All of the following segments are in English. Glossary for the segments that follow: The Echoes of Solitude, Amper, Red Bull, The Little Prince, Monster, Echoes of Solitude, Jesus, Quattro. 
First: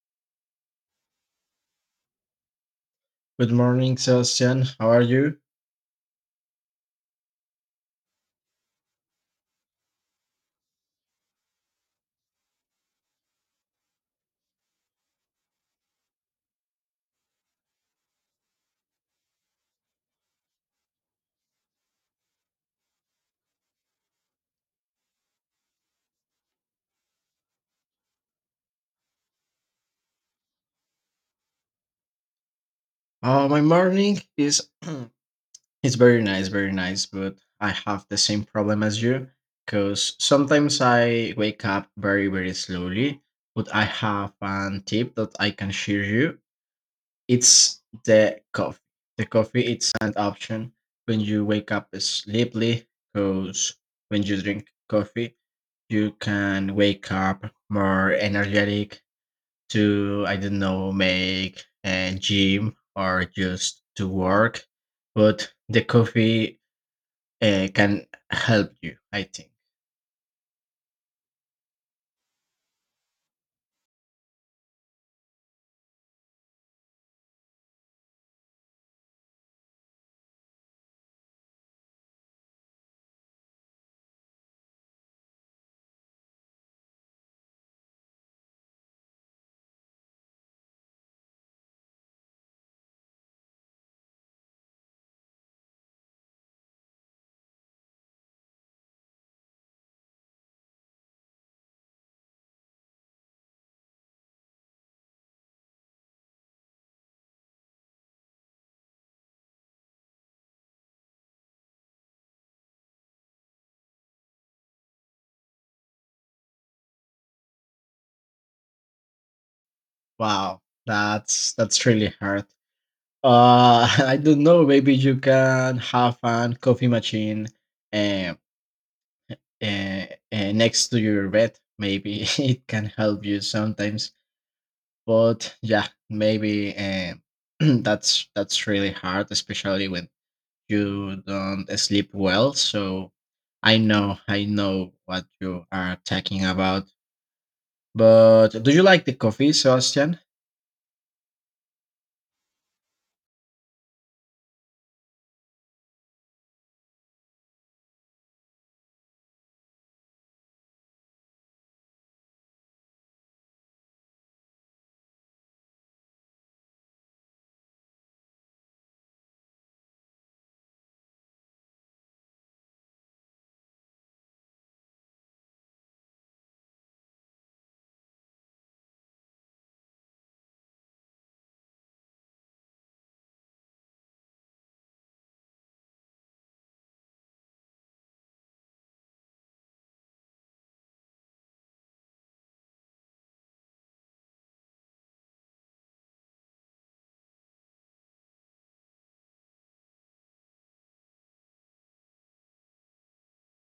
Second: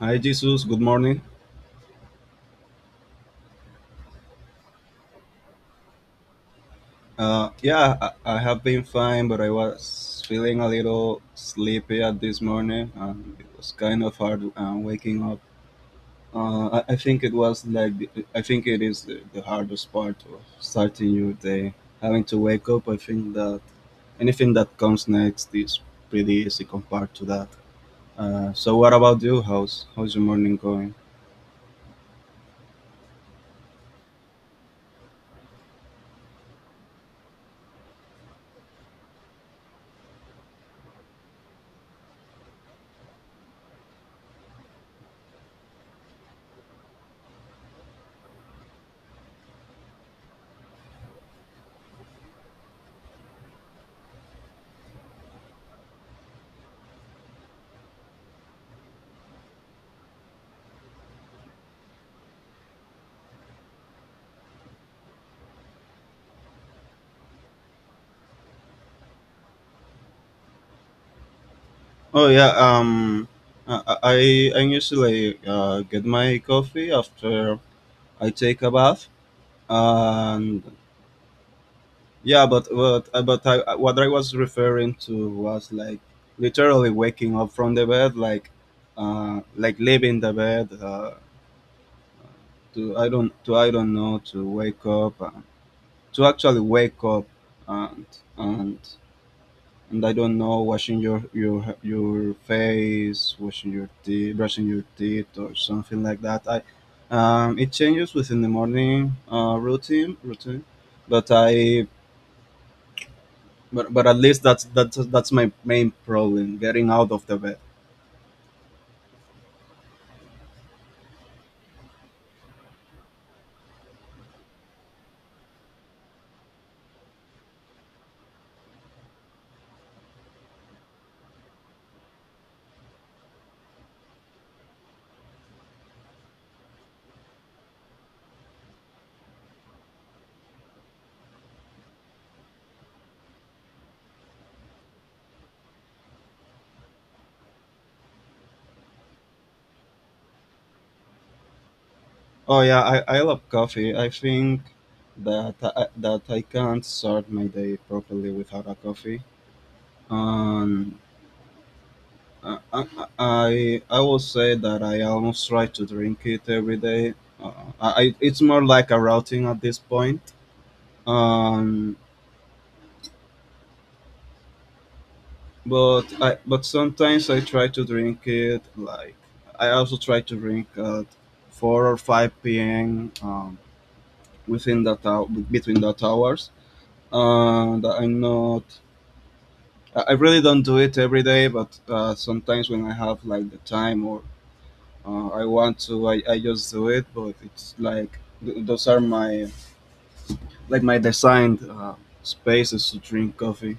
Hi, Jesus. Good morning. Good morning, Sebastian. How are you? Uh, yeah, I, I have been fine, but I was feeling a little sleepy at this morning. It was kind of hard waking up. I think it was like I think it is the hardest part of starting your day. Having to wake up, I think that anything that comes next is pretty easy compared to that. So what about you? How's your morning going? My morning is it's very nice, but I have the same problem as you because sometimes I wake up very, very slowly. But I have a tip that I can share you. It's the coffee. The coffee it's an option when you wake up sleepily because when you drink coffee, you can wake up more energetic to I don't know make a gym or just to work, but the coffee can help you, I think. Oh yeah. Um, I I I usually get my coffee after I take a bath, and yeah, but what I was referring to was like literally waking up from the bed, like leaving the bed to I don't know to wake up to actually wake up and and and I don't know washing your face, washing your teeth, brushing your teeth, or something like that. I It changes within the morning routine, but I but at least that's my main problem, getting out of the bed. Wow, that's really hard. I don't know. Maybe you can have a coffee machine uh, uh, next to your bed. Maybe it can help you sometimes. But yeah, maybe that's really hard, especially when you don't sleep well, so I know what you are talking about. But do you like the coffee, Sebastian? Oh yeah, I love coffee. I think that that I can't start my day properly without a coffee. Um, I, I I will say that I almost try to drink it every day. Uh, it's more like a routine at this point. Um, but I but sometimes I try to drink it like I also try to drink at four or five p.m. Within the towers, and I'm not, I really don't do it every day, but sometimes when I have like the time, or I want to, I just do it. But it's like those are my like my designed spaces to drink coffee.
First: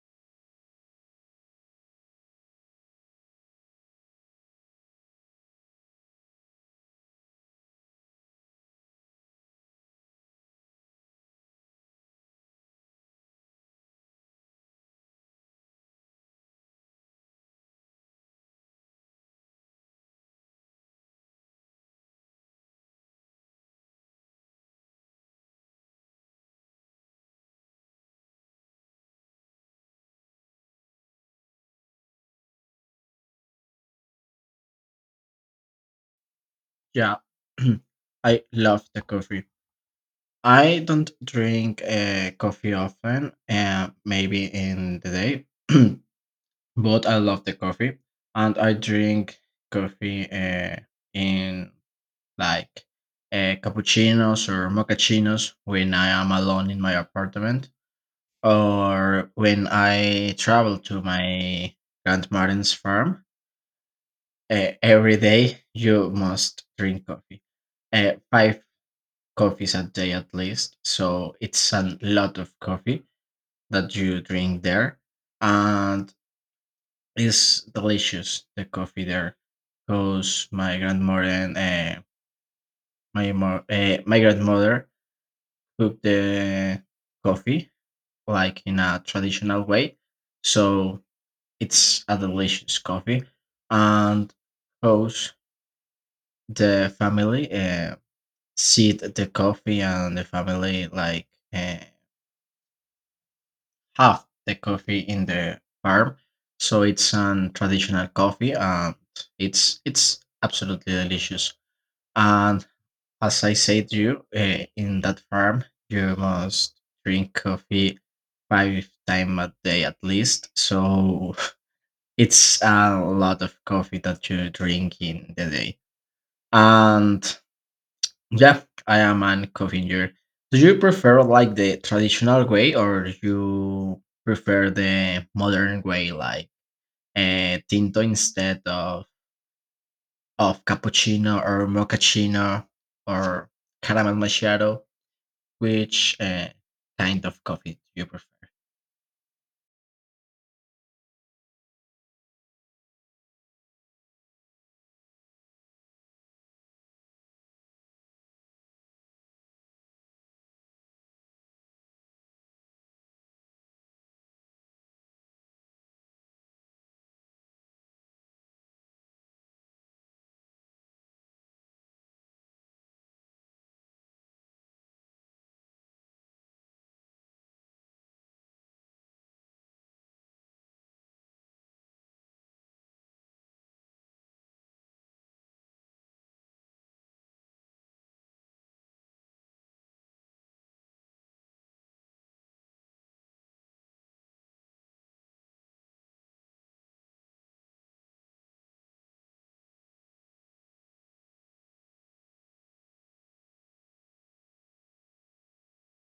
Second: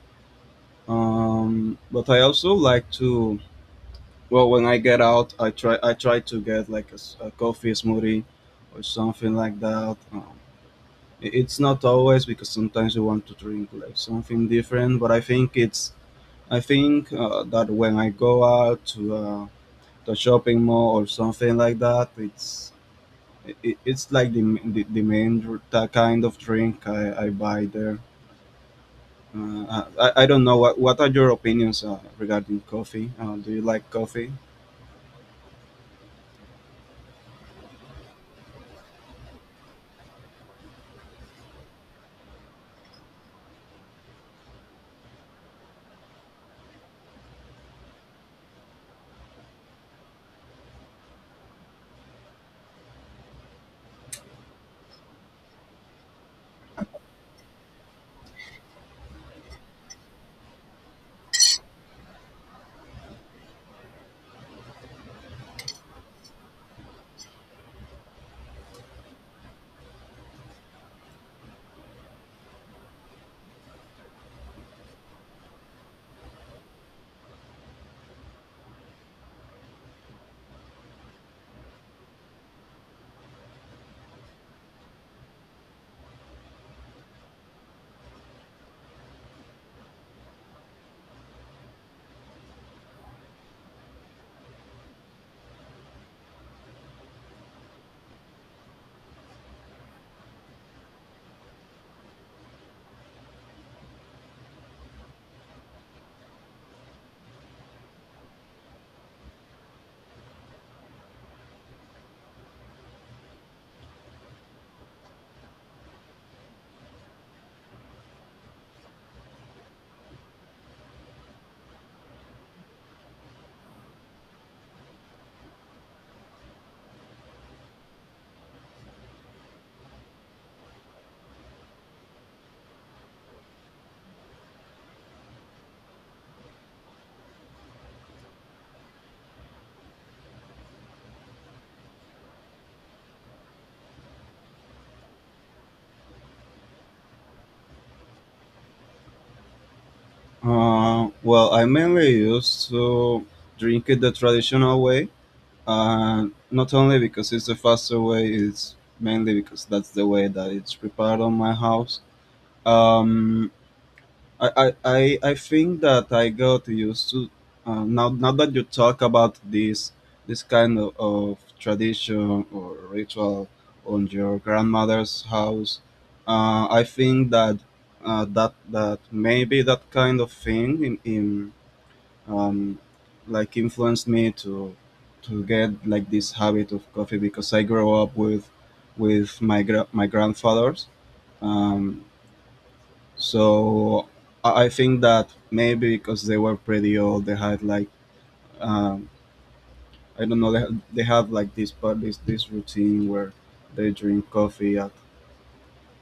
um, but I also like to, well, when I get out, I try to get like a coffee smoothie or something like that. It's not always because sometimes you want to drink like something different, but I think that when I go out to the shopping mall or something like that, it's like the main the kind of drink I buy there. I don't know what are your opinions regarding coffee? Do you like coffee? Yeah, I love the coffee. I don't drink coffee often, maybe in the day, but I love the coffee, and I drink coffee in like cappuccinos or moccaccinos when I am alone in my apartment or when I travel to my grandmother's farm. Uh, every day you must drink coffee, five coffees a day at least. So it's a lot of coffee that you drink there, and it's delicious the coffee there, because my grandmother and my grandmother cooked the coffee like in a traditional way, so it's a delicious coffee, and host the family, sit the coffee and the family like uh, have the coffee in the farm. So it's an traditional coffee, and it's absolutely delicious. And as I said to you, in that farm, you must drink coffee five times a day at least. So it's a lot of coffee that you drink in the day. And yeah, I am a coffee drinker. Do you prefer like the traditional way or you prefer the modern way like tinto instead of cappuccino or mochaccino or caramel macchiato? Which kind of coffee do you prefer? Well, I mainly used to drink it the traditional way, and not only because it's the faster way, it's mainly because that's the way that it's prepared on my house. um I think that I got used to, now that you talk about this, this kind of tradition or ritual on your grandmother's house, I think that that maybe that kind of thing in um, like influenced me to get like this habit of coffee, because I grew up with my my grandfathers. Um, so I think that maybe because they were pretty old, they had like, um, I don't know, they had like this part, this routine, where they drink coffee at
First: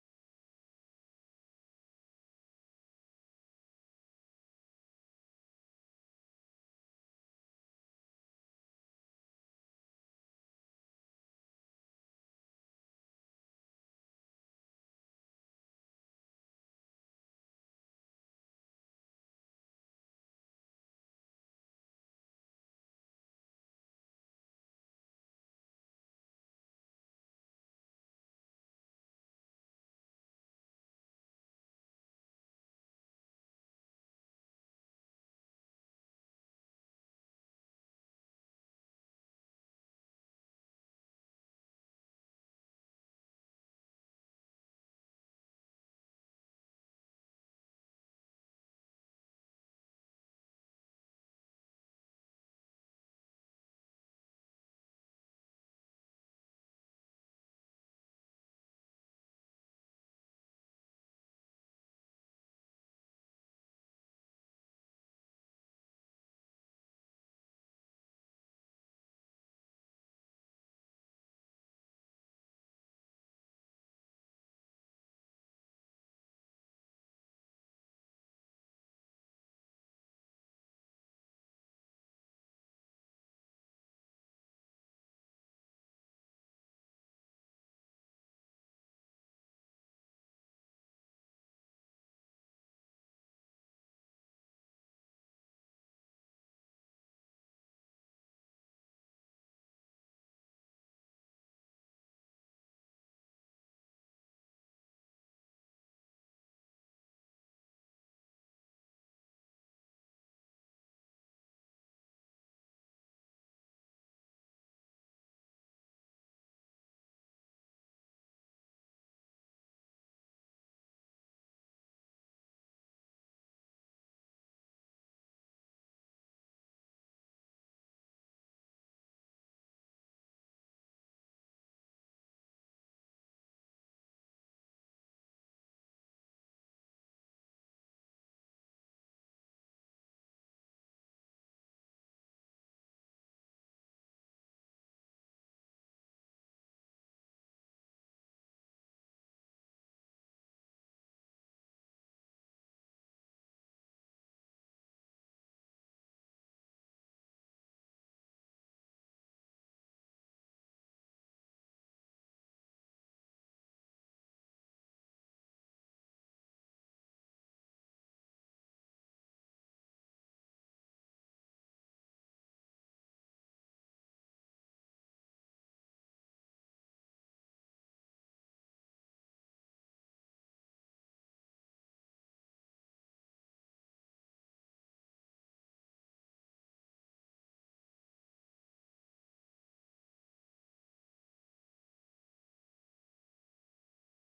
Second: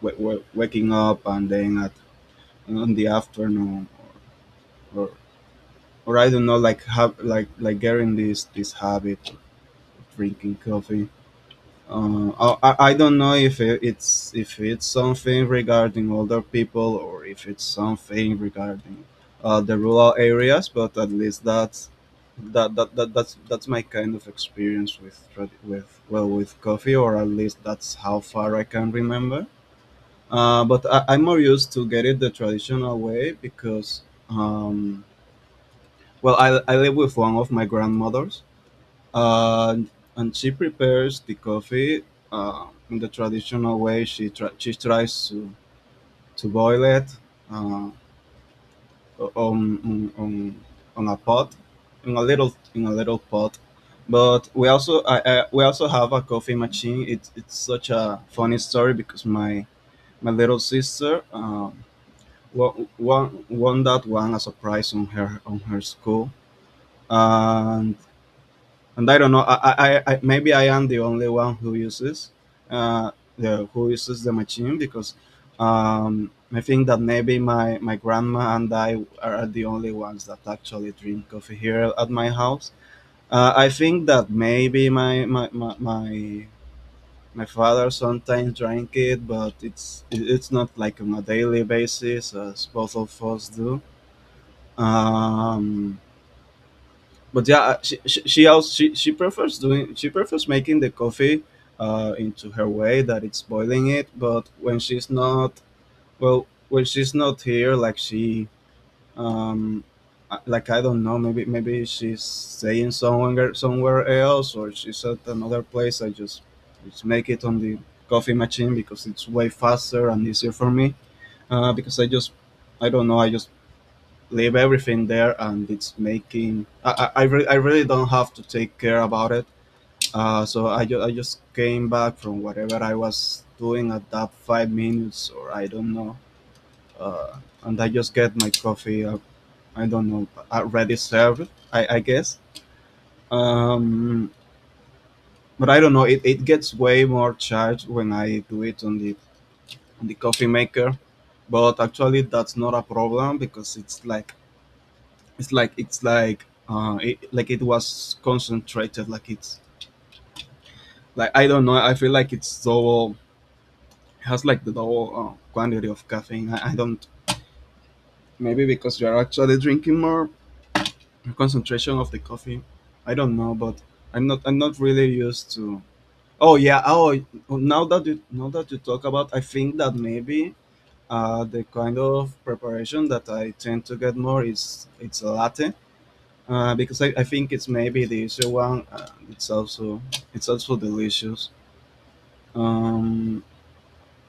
waking up, and then at in the afternoon, or or I don't know, like have like getting this habit of drinking coffee. I don't know if it's if it's something regarding older people, or if it's something regarding the rural areas. But at least that's that's my kind of experience with with coffee, or at least that's how far I can remember. I'm more used to get it the traditional way, because um, well, I live with one of my grandmothers, and and she prepares the coffee in the traditional way. She she tries to boil it uh, on, on on on a pot, in a little pot. But we also, we also have a coffee machine. It's such a funny story because my little sister won that one as a prize on her school, and and I don't know. I maybe I am the only one who uses, uh, the who uses the machine, because I think that maybe my my grandma and I are the only ones that actually drink coffee here at my house. I think that maybe my father sometimes drank it, but it's not like on a daily basis as both of us do. Um, but yeah, she prefers making the coffee into her way, that it's boiling it. But when she's not here, like she um like I don't know, maybe she's staying somewhere else, or she's at another place. I Just make it on the coffee machine because it's way faster and easier for me. Because I just, I don't know, I just leave everything there, and it's making. I really don't have to take care about it. So I just came back from whatever I was doing at that 5 minutes, or I don't know. Uh, and I just get my coffee. I don't know, already served, I guess. Um, but I don't know. It gets way more charged when I do it on the coffee maker. But actually, that's not a problem because it's like like it was concentrated, like it's like, I don't know, I feel like it's double, has like the double quantity of caffeine. I don't, maybe because you're actually drinking more concentration of the coffee, I don't know. But I'm not really used to. Oh yeah. Now that you talk about, I think that maybe the kind of preparation that I tend to get more is it's a latte, I think it's maybe the easier one. It's also delicious. Um,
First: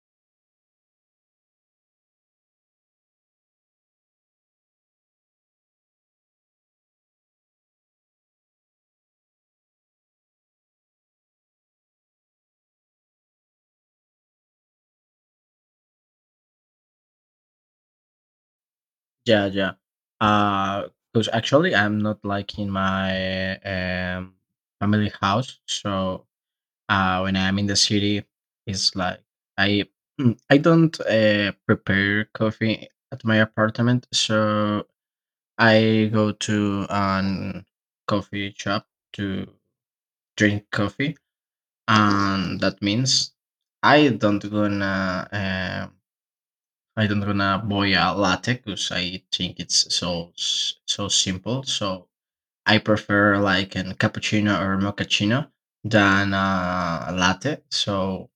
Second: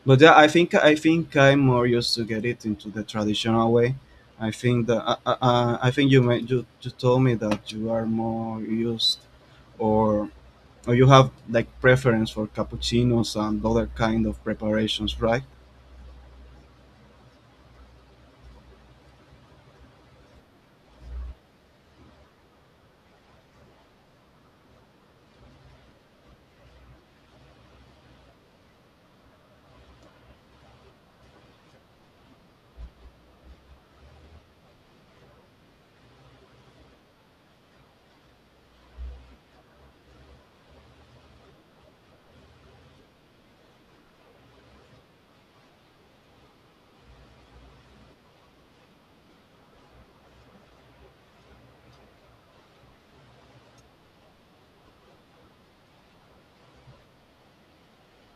but yeah, I think I'm more used to get it into the traditional way. I think that I think you, you told me that you are more used, or or you have like preference for cappuccinos and other kind of preparations, right? Yeah, yeah. Because actually I'm not like in my family house, so uh, when I'm in the city, it's like I I don't prepare coffee at my apartment, so I go to an coffee shop to drink coffee, and that means I don't gonna um, I don't wanna boil a latte because I think it's so simple. So I prefer like an cappuccino or mochaccino than a latte. So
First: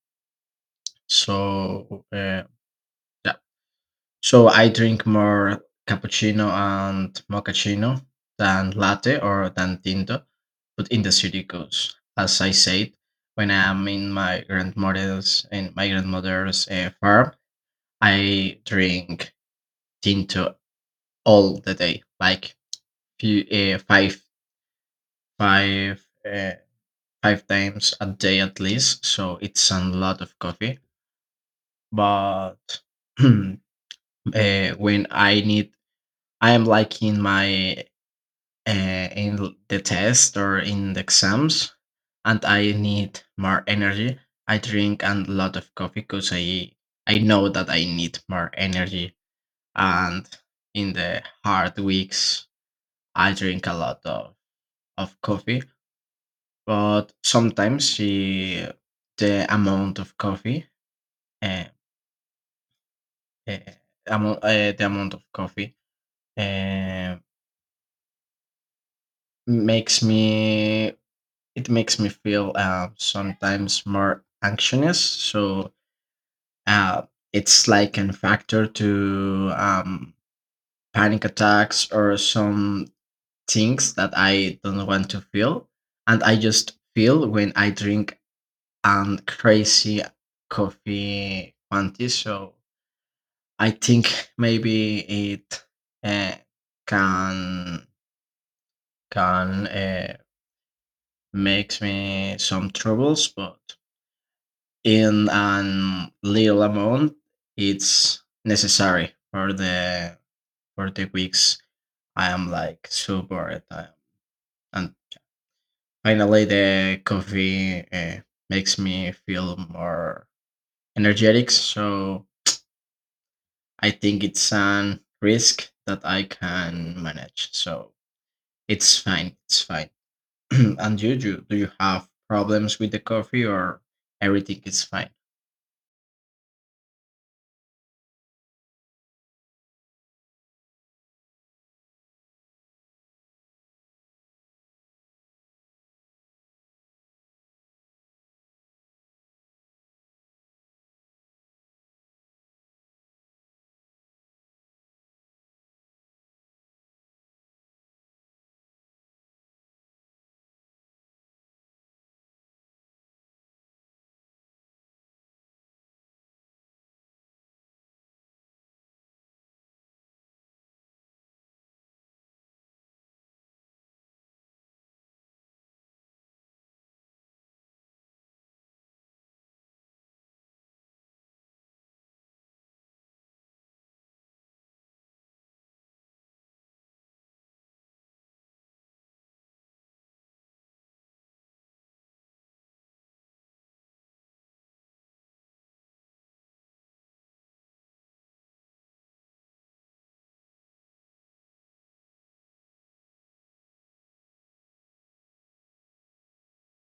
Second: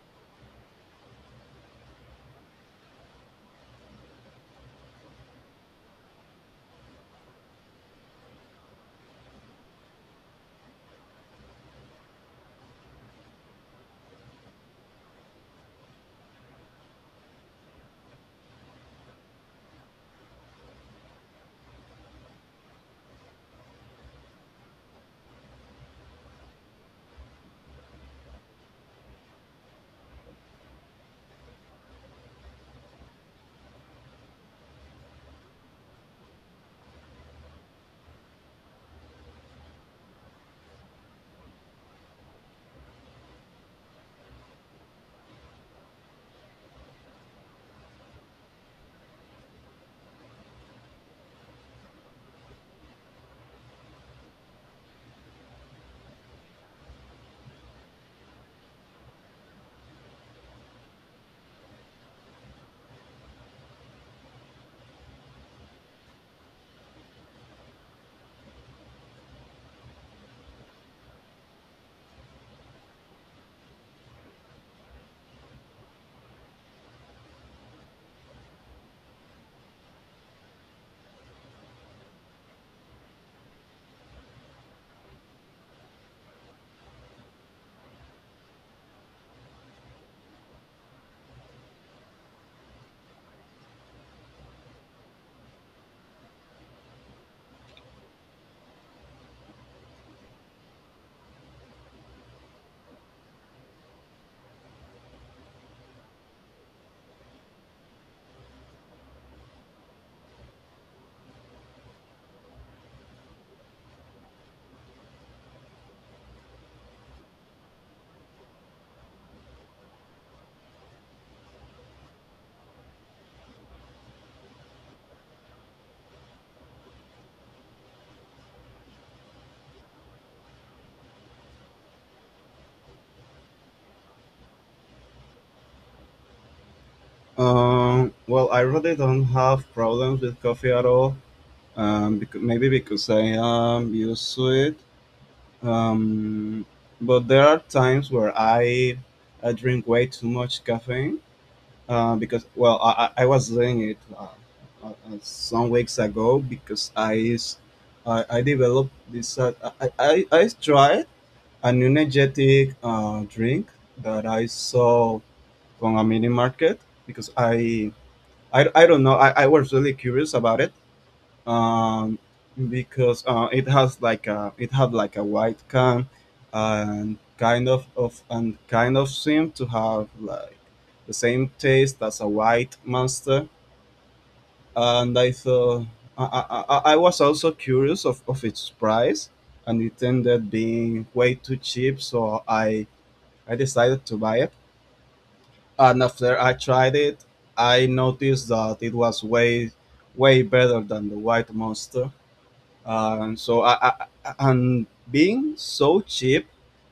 so uh, yeah. So I drink more cappuccino and mochaccino than latte or than tinto, but in the city because as I said, when I am in my grandmother's farm, I drink tinto all the day, like few, uh, five, five, uh, five times a day at least. So it's a lot of coffee. But uh, when I need, I am like in my the test or in the exams, and I need more energy. I drink a lot of coffee because I know that I need more energy, and in the hard weeks I drink a lot of coffee. But sometimes she the amount of coffee, uh, uh, amo the amount of coffee, uh, makes me it makes me feel, sometimes more anxious. So, uh, it's like a factor to, panic attacks or some things that I don't want to feel, and I just feel when I drink, crazy coffee quantity, so I think maybe it uh, can can uh, makes me some troubles, but in an little amount, it's necessary for the weeks. I am like so bored, I, and finally the coffee makes me feel more energetic. So I think it's an risk that I can manage. So it's fine. It's fine. And you, do you have problems with the coffee or everything is fine? Well, I really don't have problems with coffee at all. Because maybe because I am used to it. Um, but there are times where I drink way too much caffeine, because, well, I was doing it some weeks ago, because I developed this. I tried an energetic drink that I saw from a mini market, because I don't know, I was really curious about it, um, because it has like a, it had like a white can, and kind of seemed to have like the same taste as a white monster. And I thought, I was also curious of its price, and it ended being way too cheap, so I decided to buy it. And after I tried it, I noticed that it was way way better than the white monster. So I, and being so cheap,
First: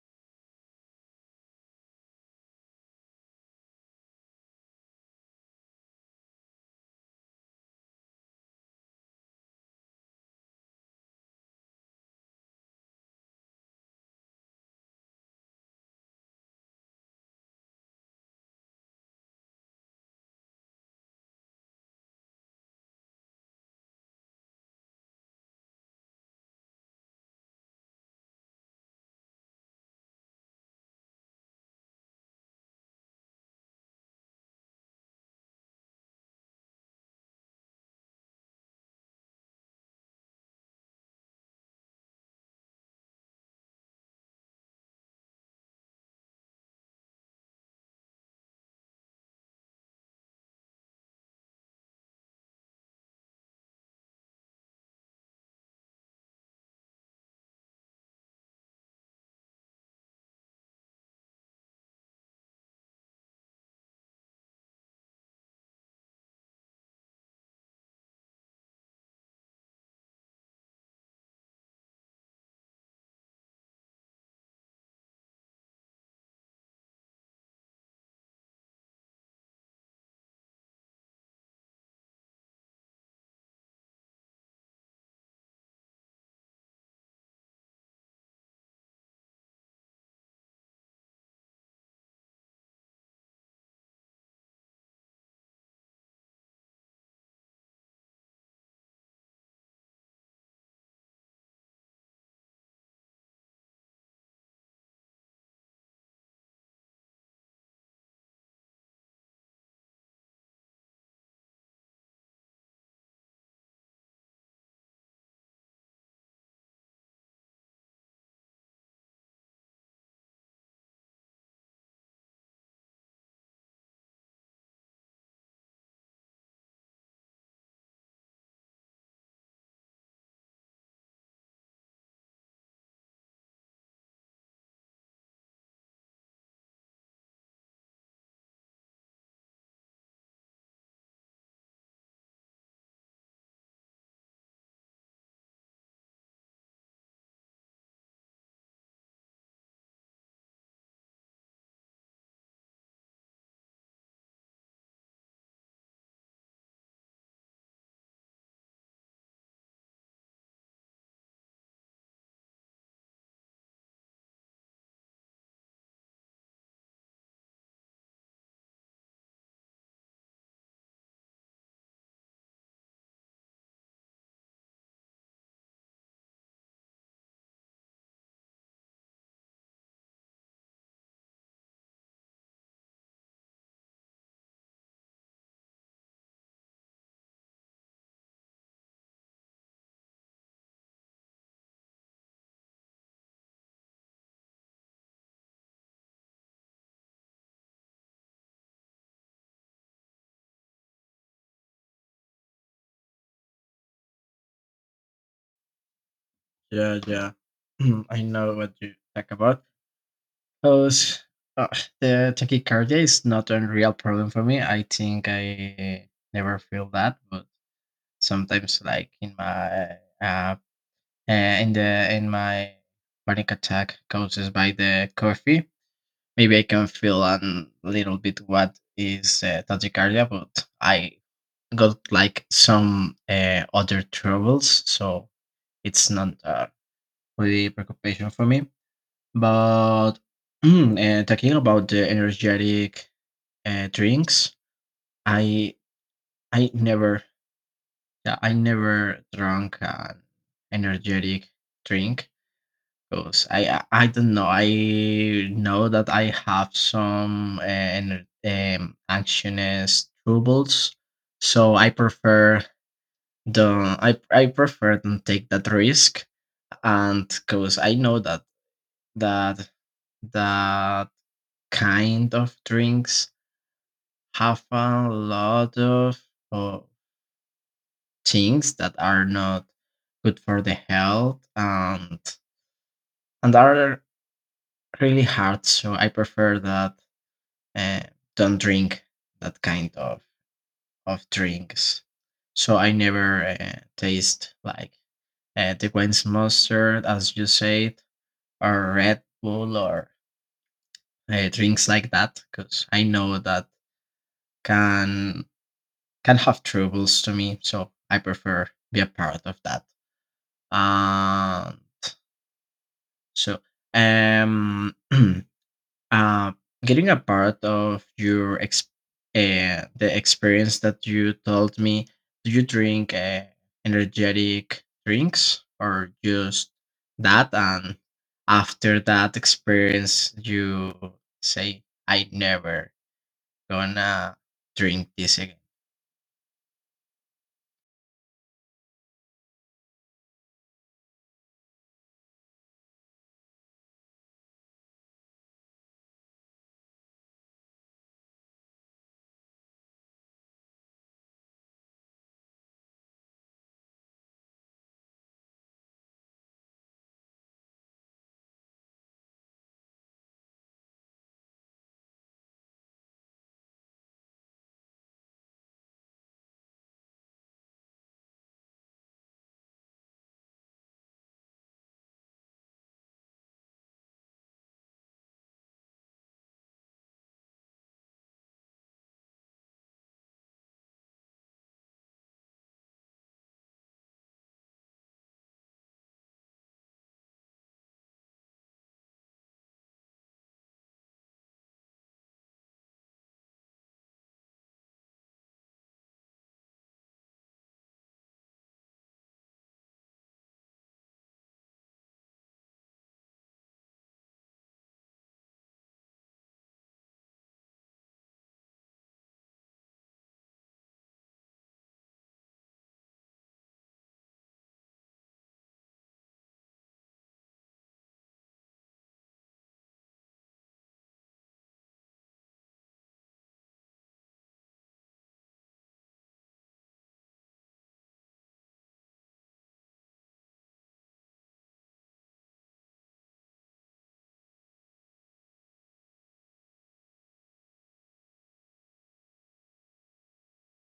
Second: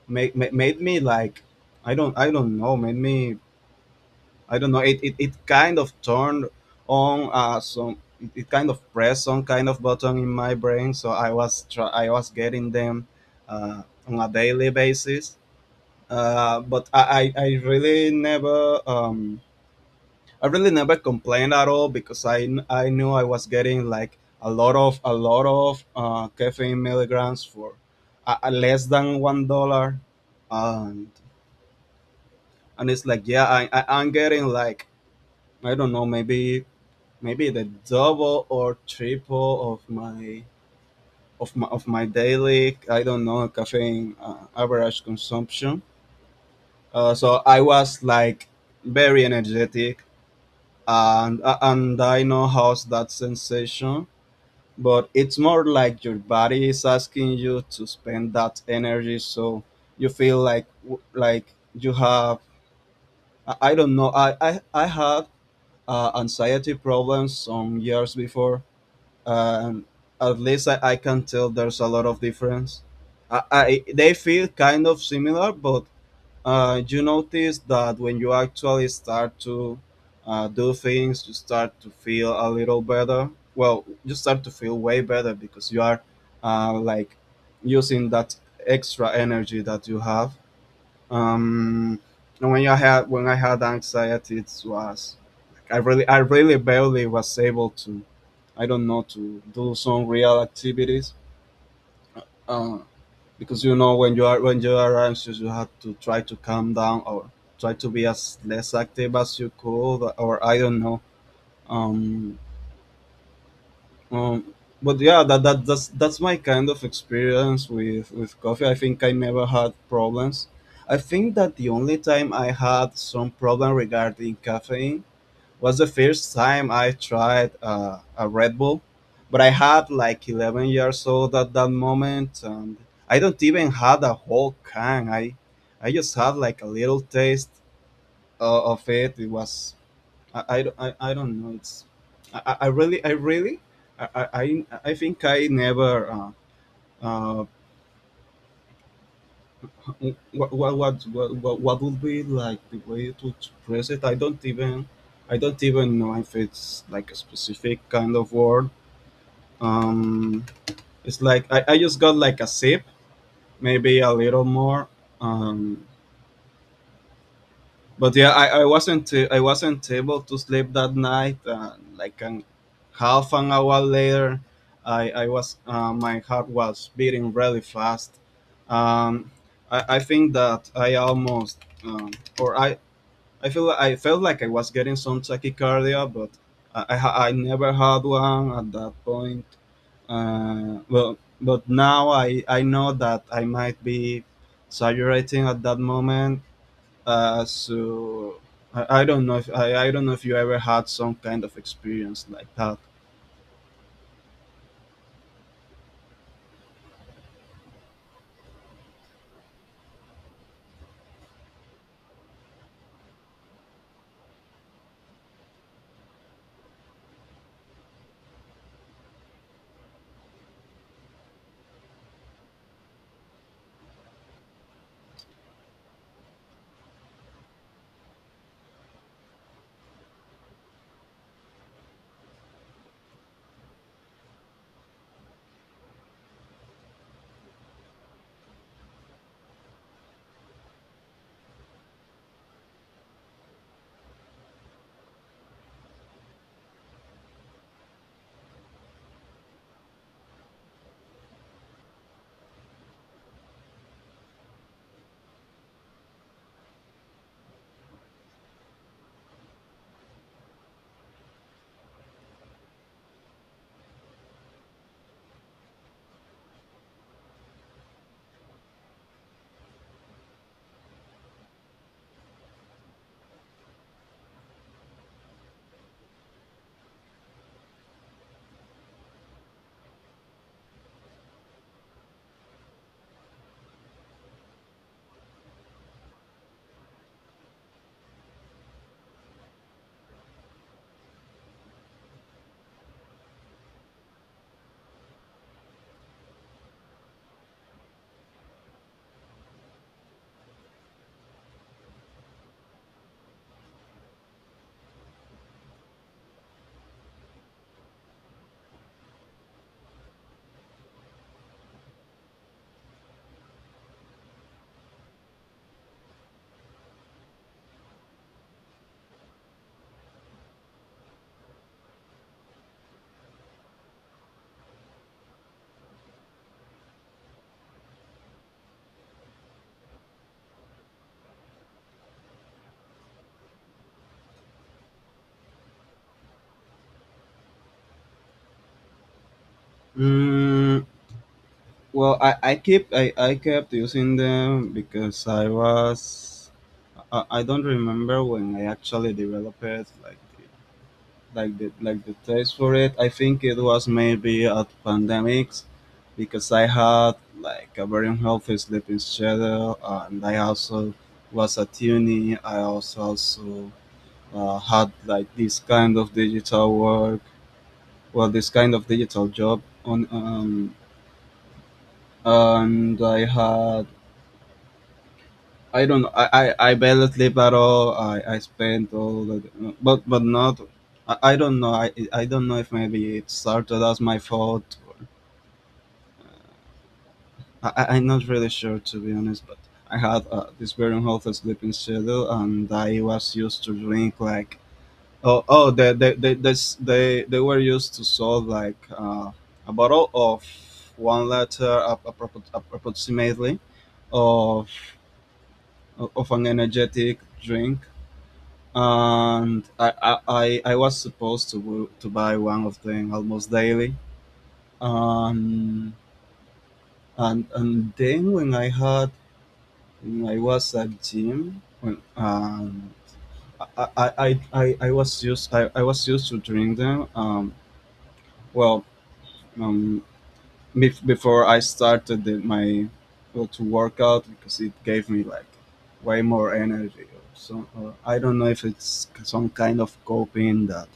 made me like, I don't, I don't know, made me, I don't know, it kind of turned on, it kind of pressed some kind of button in my brain. So I was I was getting them uh, on a daily basis. I really never, I really never complained at all, because I I knew I was getting like a lot of caffeine milligrams for less than $1. and and it's like, yeah, I, I'm getting like, I don't know, maybe maybe the double or triple of my of my daily, I don't know, caffeine average consumption. So I was like very energetic. And and I know how's that sensation, but it's more like your body is asking you to spend that energy, so you feel like you have, I don't know, I had anxiety problems some years before, and at least I can tell there's a lot of difference. I, they feel kind of similar, but you notice that when you actually start to do things, you start to feel a little better. Well, you start to feel way better, because you are like using that extra energy that you have. Um, and when I had anxiety, it was like, I really barely was able to, I don't know, to do some real activities. Uh, because you know when you are anxious, you have to try to calm down, or try to be as less active as you could, or I don't know. um, um but yeah, that's my kind of experience with coffee. I think I never had problems. I think that the only time I had some problem regarding caffeine was the first time I tried a Red Bull, but I had like 11 years old at that moment, and I don't even had a whole can. I just had like a little taste of it. It was. I don't know. It's. I really I think I never. Uh, what, what, what, what would be like the way to express it? I don't even know if it's like a specific kind of word. Um, it's like I just got like a sip, maybe a little more. Um, but yeah, I wasn't able to sleep that night. Like an half an hour later, I was my heart was beating really fast. Um, I think that I almost. um, or I felt like I was getting some tachycardia, but I never had one at that point. But now I know that I might be exaggerating at that moment. So I don't know if you ever had some kind of experience like that. Yeah, yeah. I know what you talk about. Because uh, the tachycardia is not a real problem for me. I think I never feel that, but sometimes, like in my uh, uh in my panic attack causes by the coffee, maybe I can feel a little bit what is tachycardia, but I got like some other troubles, so it's not a really preoccupation for me. But talking about the energetic drinks, I I never yeah, I never drank an energetic drink because I don't know, I know that I have some anxiousness troubles, so I prefer The I prefer to take that risk, and because I know that that that kind of drinks have a lot of uh, things that are not good for the health and are really hard. So I prefer that uh, don't drink that kind of drinks. So I never taste like the Gwen's mustard, as you said, or Red Bull, or drinks like that because I know that can can have troubles to me. So I prefer be a part of that. Um, so um, uh, getting a part of your the experience that you told me, do you drink energetic drinks, or just that and after that experience you say I never gonna drink this again? Mm, well, I kept using them because I was. I don't remember when I actually developed it like the taste for it. I think it was maybe at pandemics because I had like a very unhealthy sleeping schedule, and I also was a tuning. I also had like this kind of digital work, well, this kind of digital job on. And I had. I don't. I barely sleep at all. I spent all the, but not. I don't know. I don't know if maybe it started as my fault. I'm not really sure to be honest, but I had this very unhealthy sleeping schedule, and I was used to drink like. Oh, they were used to sell like a bottle of 1 liter approximately of an energetic drink, and I was supposed to to buy one of them almost daily. um, and then when I had. Mm, I was at gym. I was used to drink them. Well, um, before I started the, my well, to work out because it gave me like way more energy. So I don't know if it's some kind of coping that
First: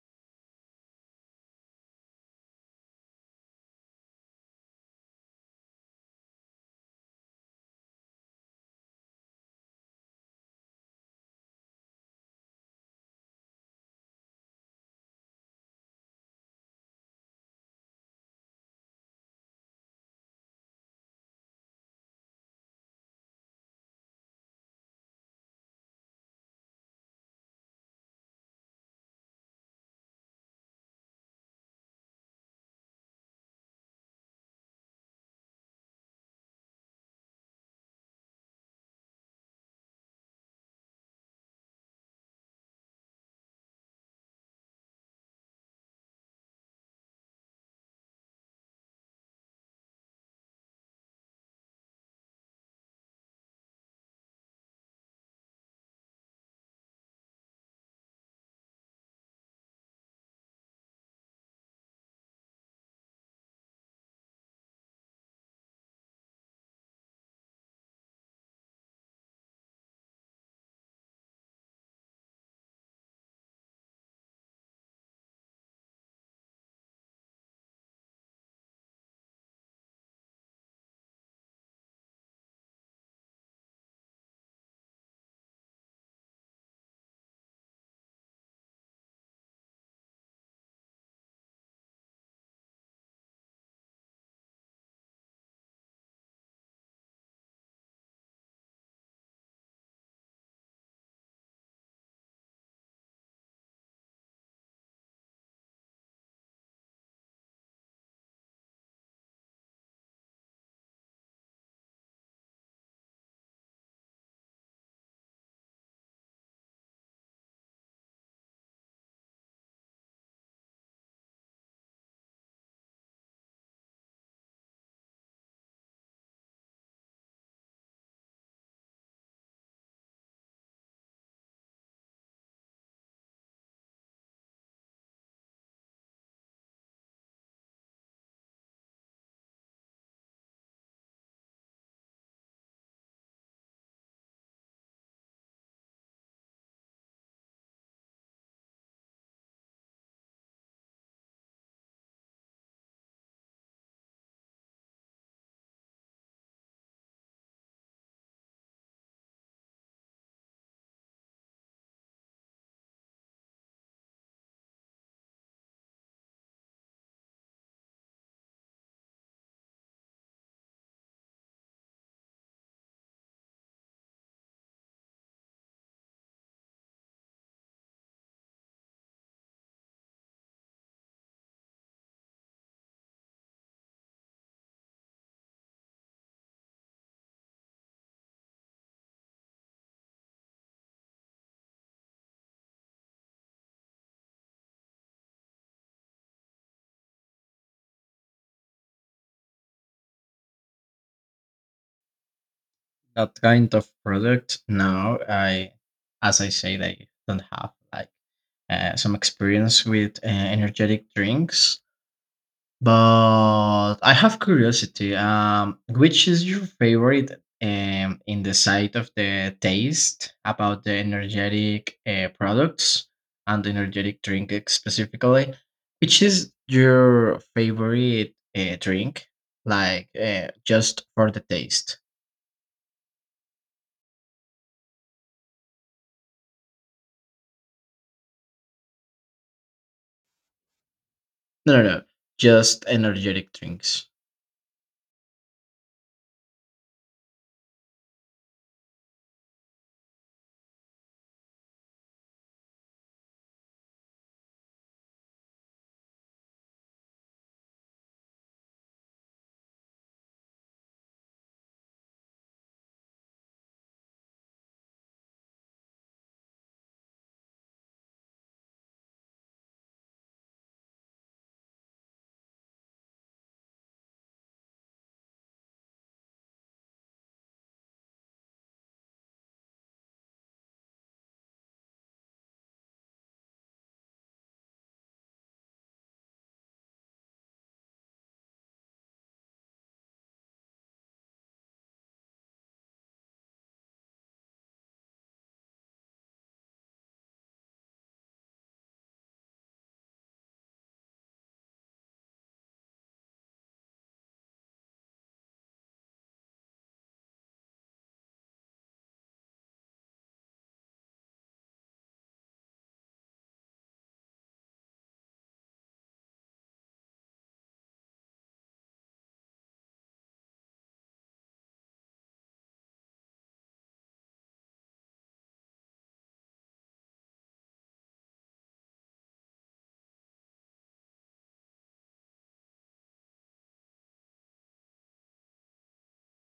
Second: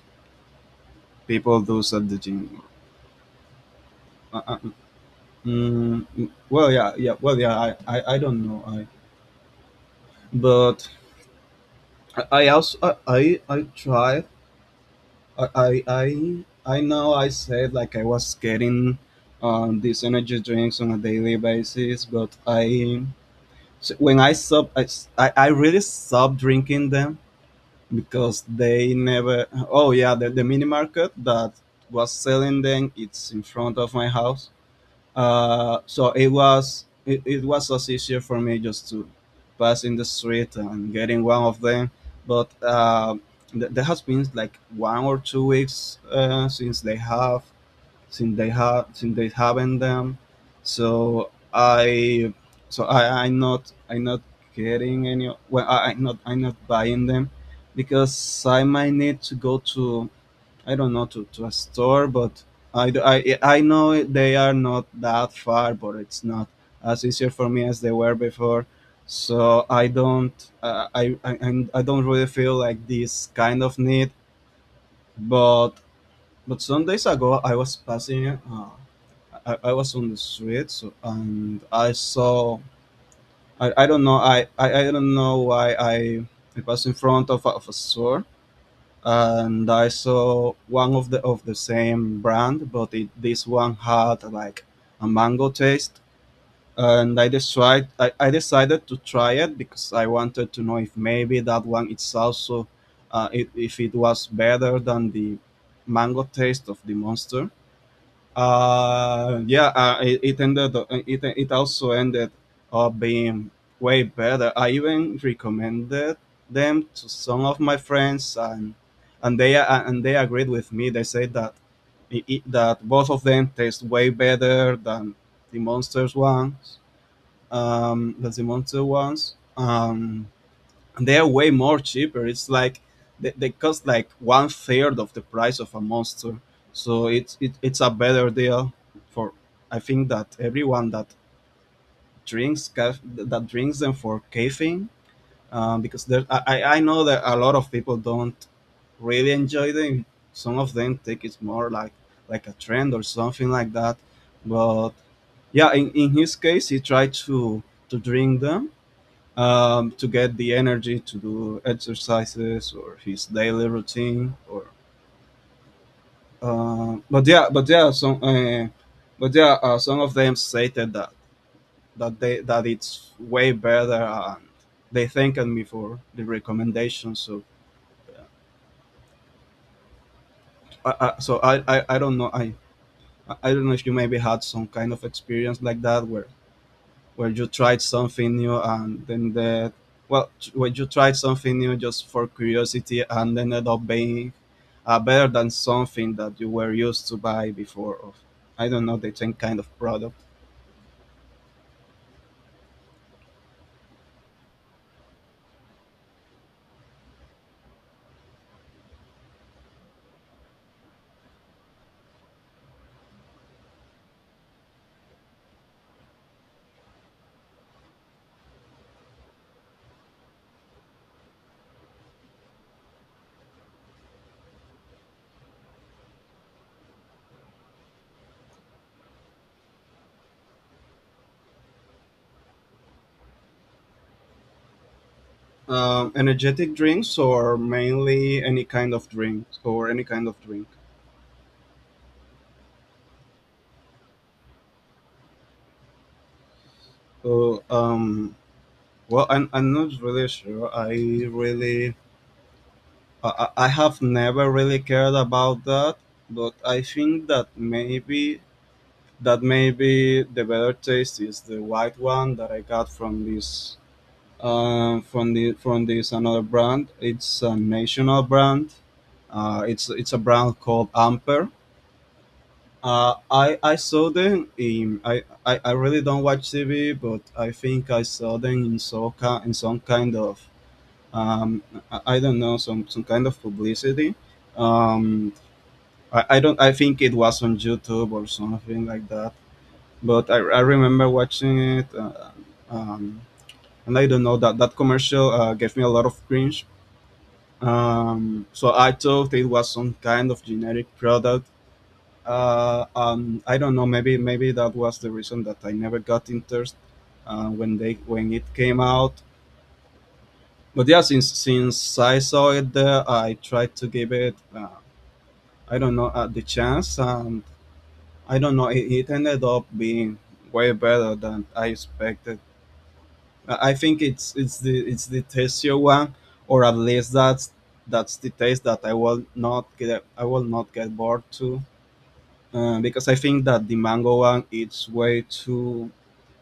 people do at the gym. Uh, uh, well, yeah, yeah, well, yeah. I don't know. I but I I also I I I try I I know I said, like, I was getting these energy drinks on a daily basis, but I. So when I stop. I, s- I really stopped drinking them because they never. Oh yeah, the mini market that was selling them it's in front of my house. So it was just easier for me just to pass in the street and getting one of them. But there has been like 1 or 2 weeks since they have since they haven't them. So I I'm not getting any. Well, I'm not buying them because I might need to go to, I don't know, to a store, but. I do. I know they are not that far, but it's not as easier for me as they were before. So I don't. I don't really feel like this kind of need. But some days ago I was passing, I was on the street so, and I saw. I don't know why I passed in front of of a store, and I saw one of the same brand, but this one had like a mango taste, and I decided to try it because I wanted to know if maybe that one it's also, if it was better than the mango taste of the monster. Yeah, It also ended up being way better. I even recommended them to some of my friends, and they agreed with me. They said that that both of them taste way better than the monsters ones. Than the monster ones. They're way more cheaper. It's like they cost like one third of the price of a monster. So it's a better deal for, I think, that everyone that drinks them for caffeine, because there I, I know that a lot of people don't really enjoy them. Some of them think it's more like a trend or something like that. But yeah, in his case, he tried to drink them, to get the energy to do exercises or his daily routine, or. uh, but yeah but yeah some uh, but yeah Some of them stated that it's way better, and they thanked me for the recommendation. So I don't know. I don't know if you maybe had some kind of experience like that, where you tried something new, and then the, well, where you tried something new just for curiosity and ended up being better than something that you were used to buy before, of, I don't know, the same kind of product. That kind of product, no. I, as I said, I don't have like some experience with energetic drinks. But I have curiosity. Which is your favorite in the side of the taste about the energetic products and the energetic drink specifically? Which is your favorite drink? Like just for the taste? Energetic drinks, or mainly any kind of drinks, or any kind of drink? No, no, no. Just energetic drinks. So, well, I'm not really sure. I really. I have never really cared about that, but I think that maybe the better taste is the white one that I got from this, from this another brand. It's a national brand. It's a brand called Amper. I saw them in. I really don't watch TV, but I think I saw them in in some kind of, um, I don't know, some kind of publicity. Um, I don't I think it was on YouTube or something like that, but I remember watching it. Um, and I don't know, that commercial gave me a lot of cringe. So I thought it was some kind of generic product. I don't know. Maybe that was the reason that I never got interested when they when it came out. But yeah, since I saw it there, I tried to give it. I don't know, the chance, and I don't know. It ended up being way better than I expected. I think it's the Tesio one, or at least that's the taste that I will not get bored to. Because I think that the mango one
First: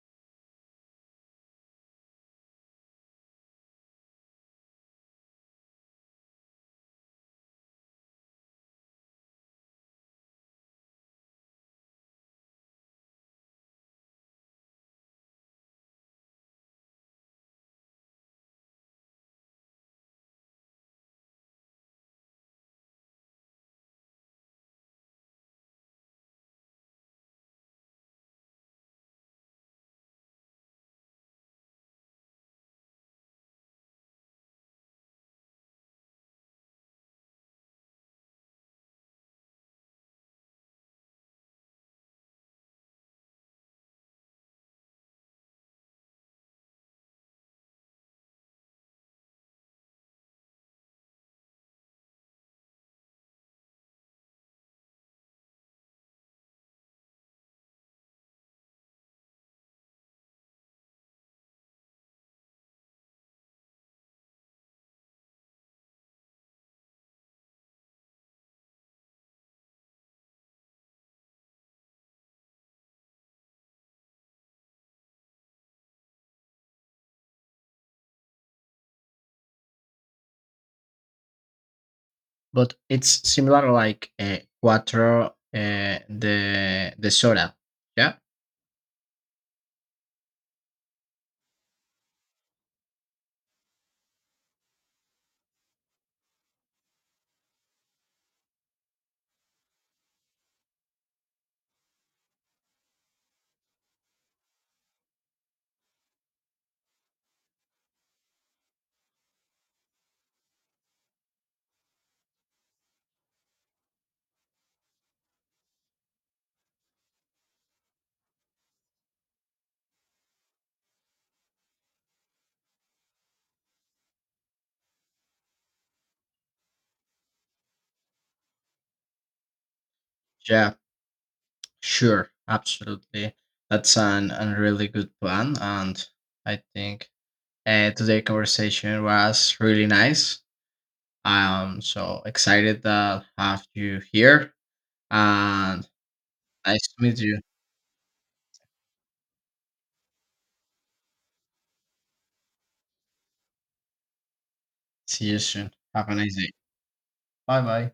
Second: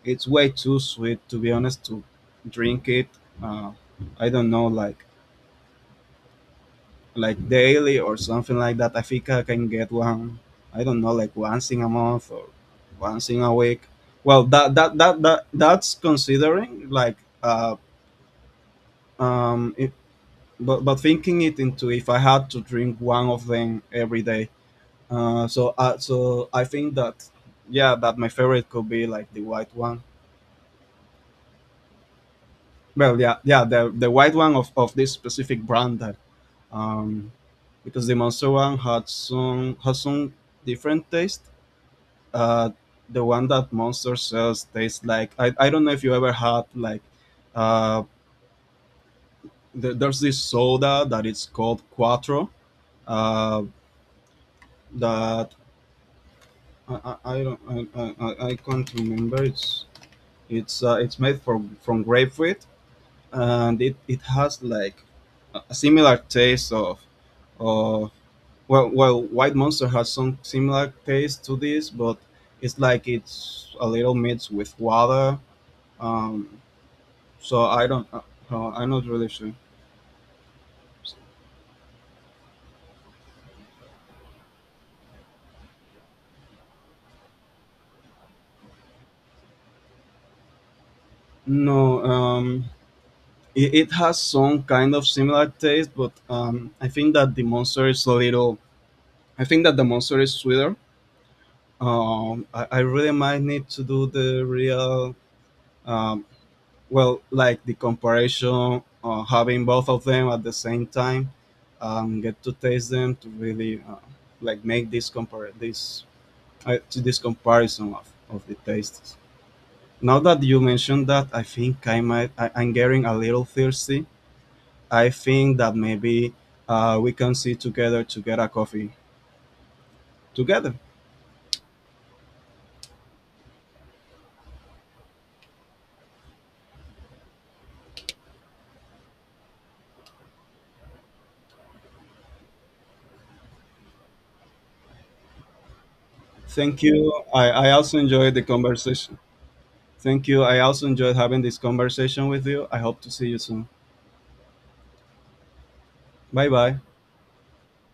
it's way too sweet to be honest to drink it. Uh, I don't know, like daily or something like that. I think I can get one. I don't know, like once in a month or once in a week. Well, that's considering, like. Um but thinking it into, if I had to drink one of them every day. So I think that, yeah, that my favorite could be like the white one. Well, yeah, yeah, the white one of this specific brand that. um because the monster one had some has some different taste. Uh, the one that monster sells tastes like. I don't know if you ever had like. uh there's this soda that is called Quattro. uh that I can't remember. It's it's made from grapefruit, and it has like a similar taste of. of well, white monster has some similar taste to this, but it's a little mixed with water. um so I don't. I'm not really sure. But it's similar like Quattro, the soda. Yeah, No. It has some kind of similar taste, but I think that the monster is sweeter. I really might need to do the real. um, well, like the comparison, having both of them at the same time. Get to taste them, to really, like make this, compare this to this comparison of the tastes. Now that you mentioned that, I think I'm getting a little thirsty. I think that maybe we can sit together to get a coffee yeah. together. Sure, absolutely. That's an, a really good plan. And I think today's conversation was really nice. I'm so excited that have you here and Thank nice to meet you. you. I also enjoyed the conversation. Thank you. I also enjoyed having this conversation with you. I hope to see you soon. See you soon. Have a nice Bye day. bye. Bye bye.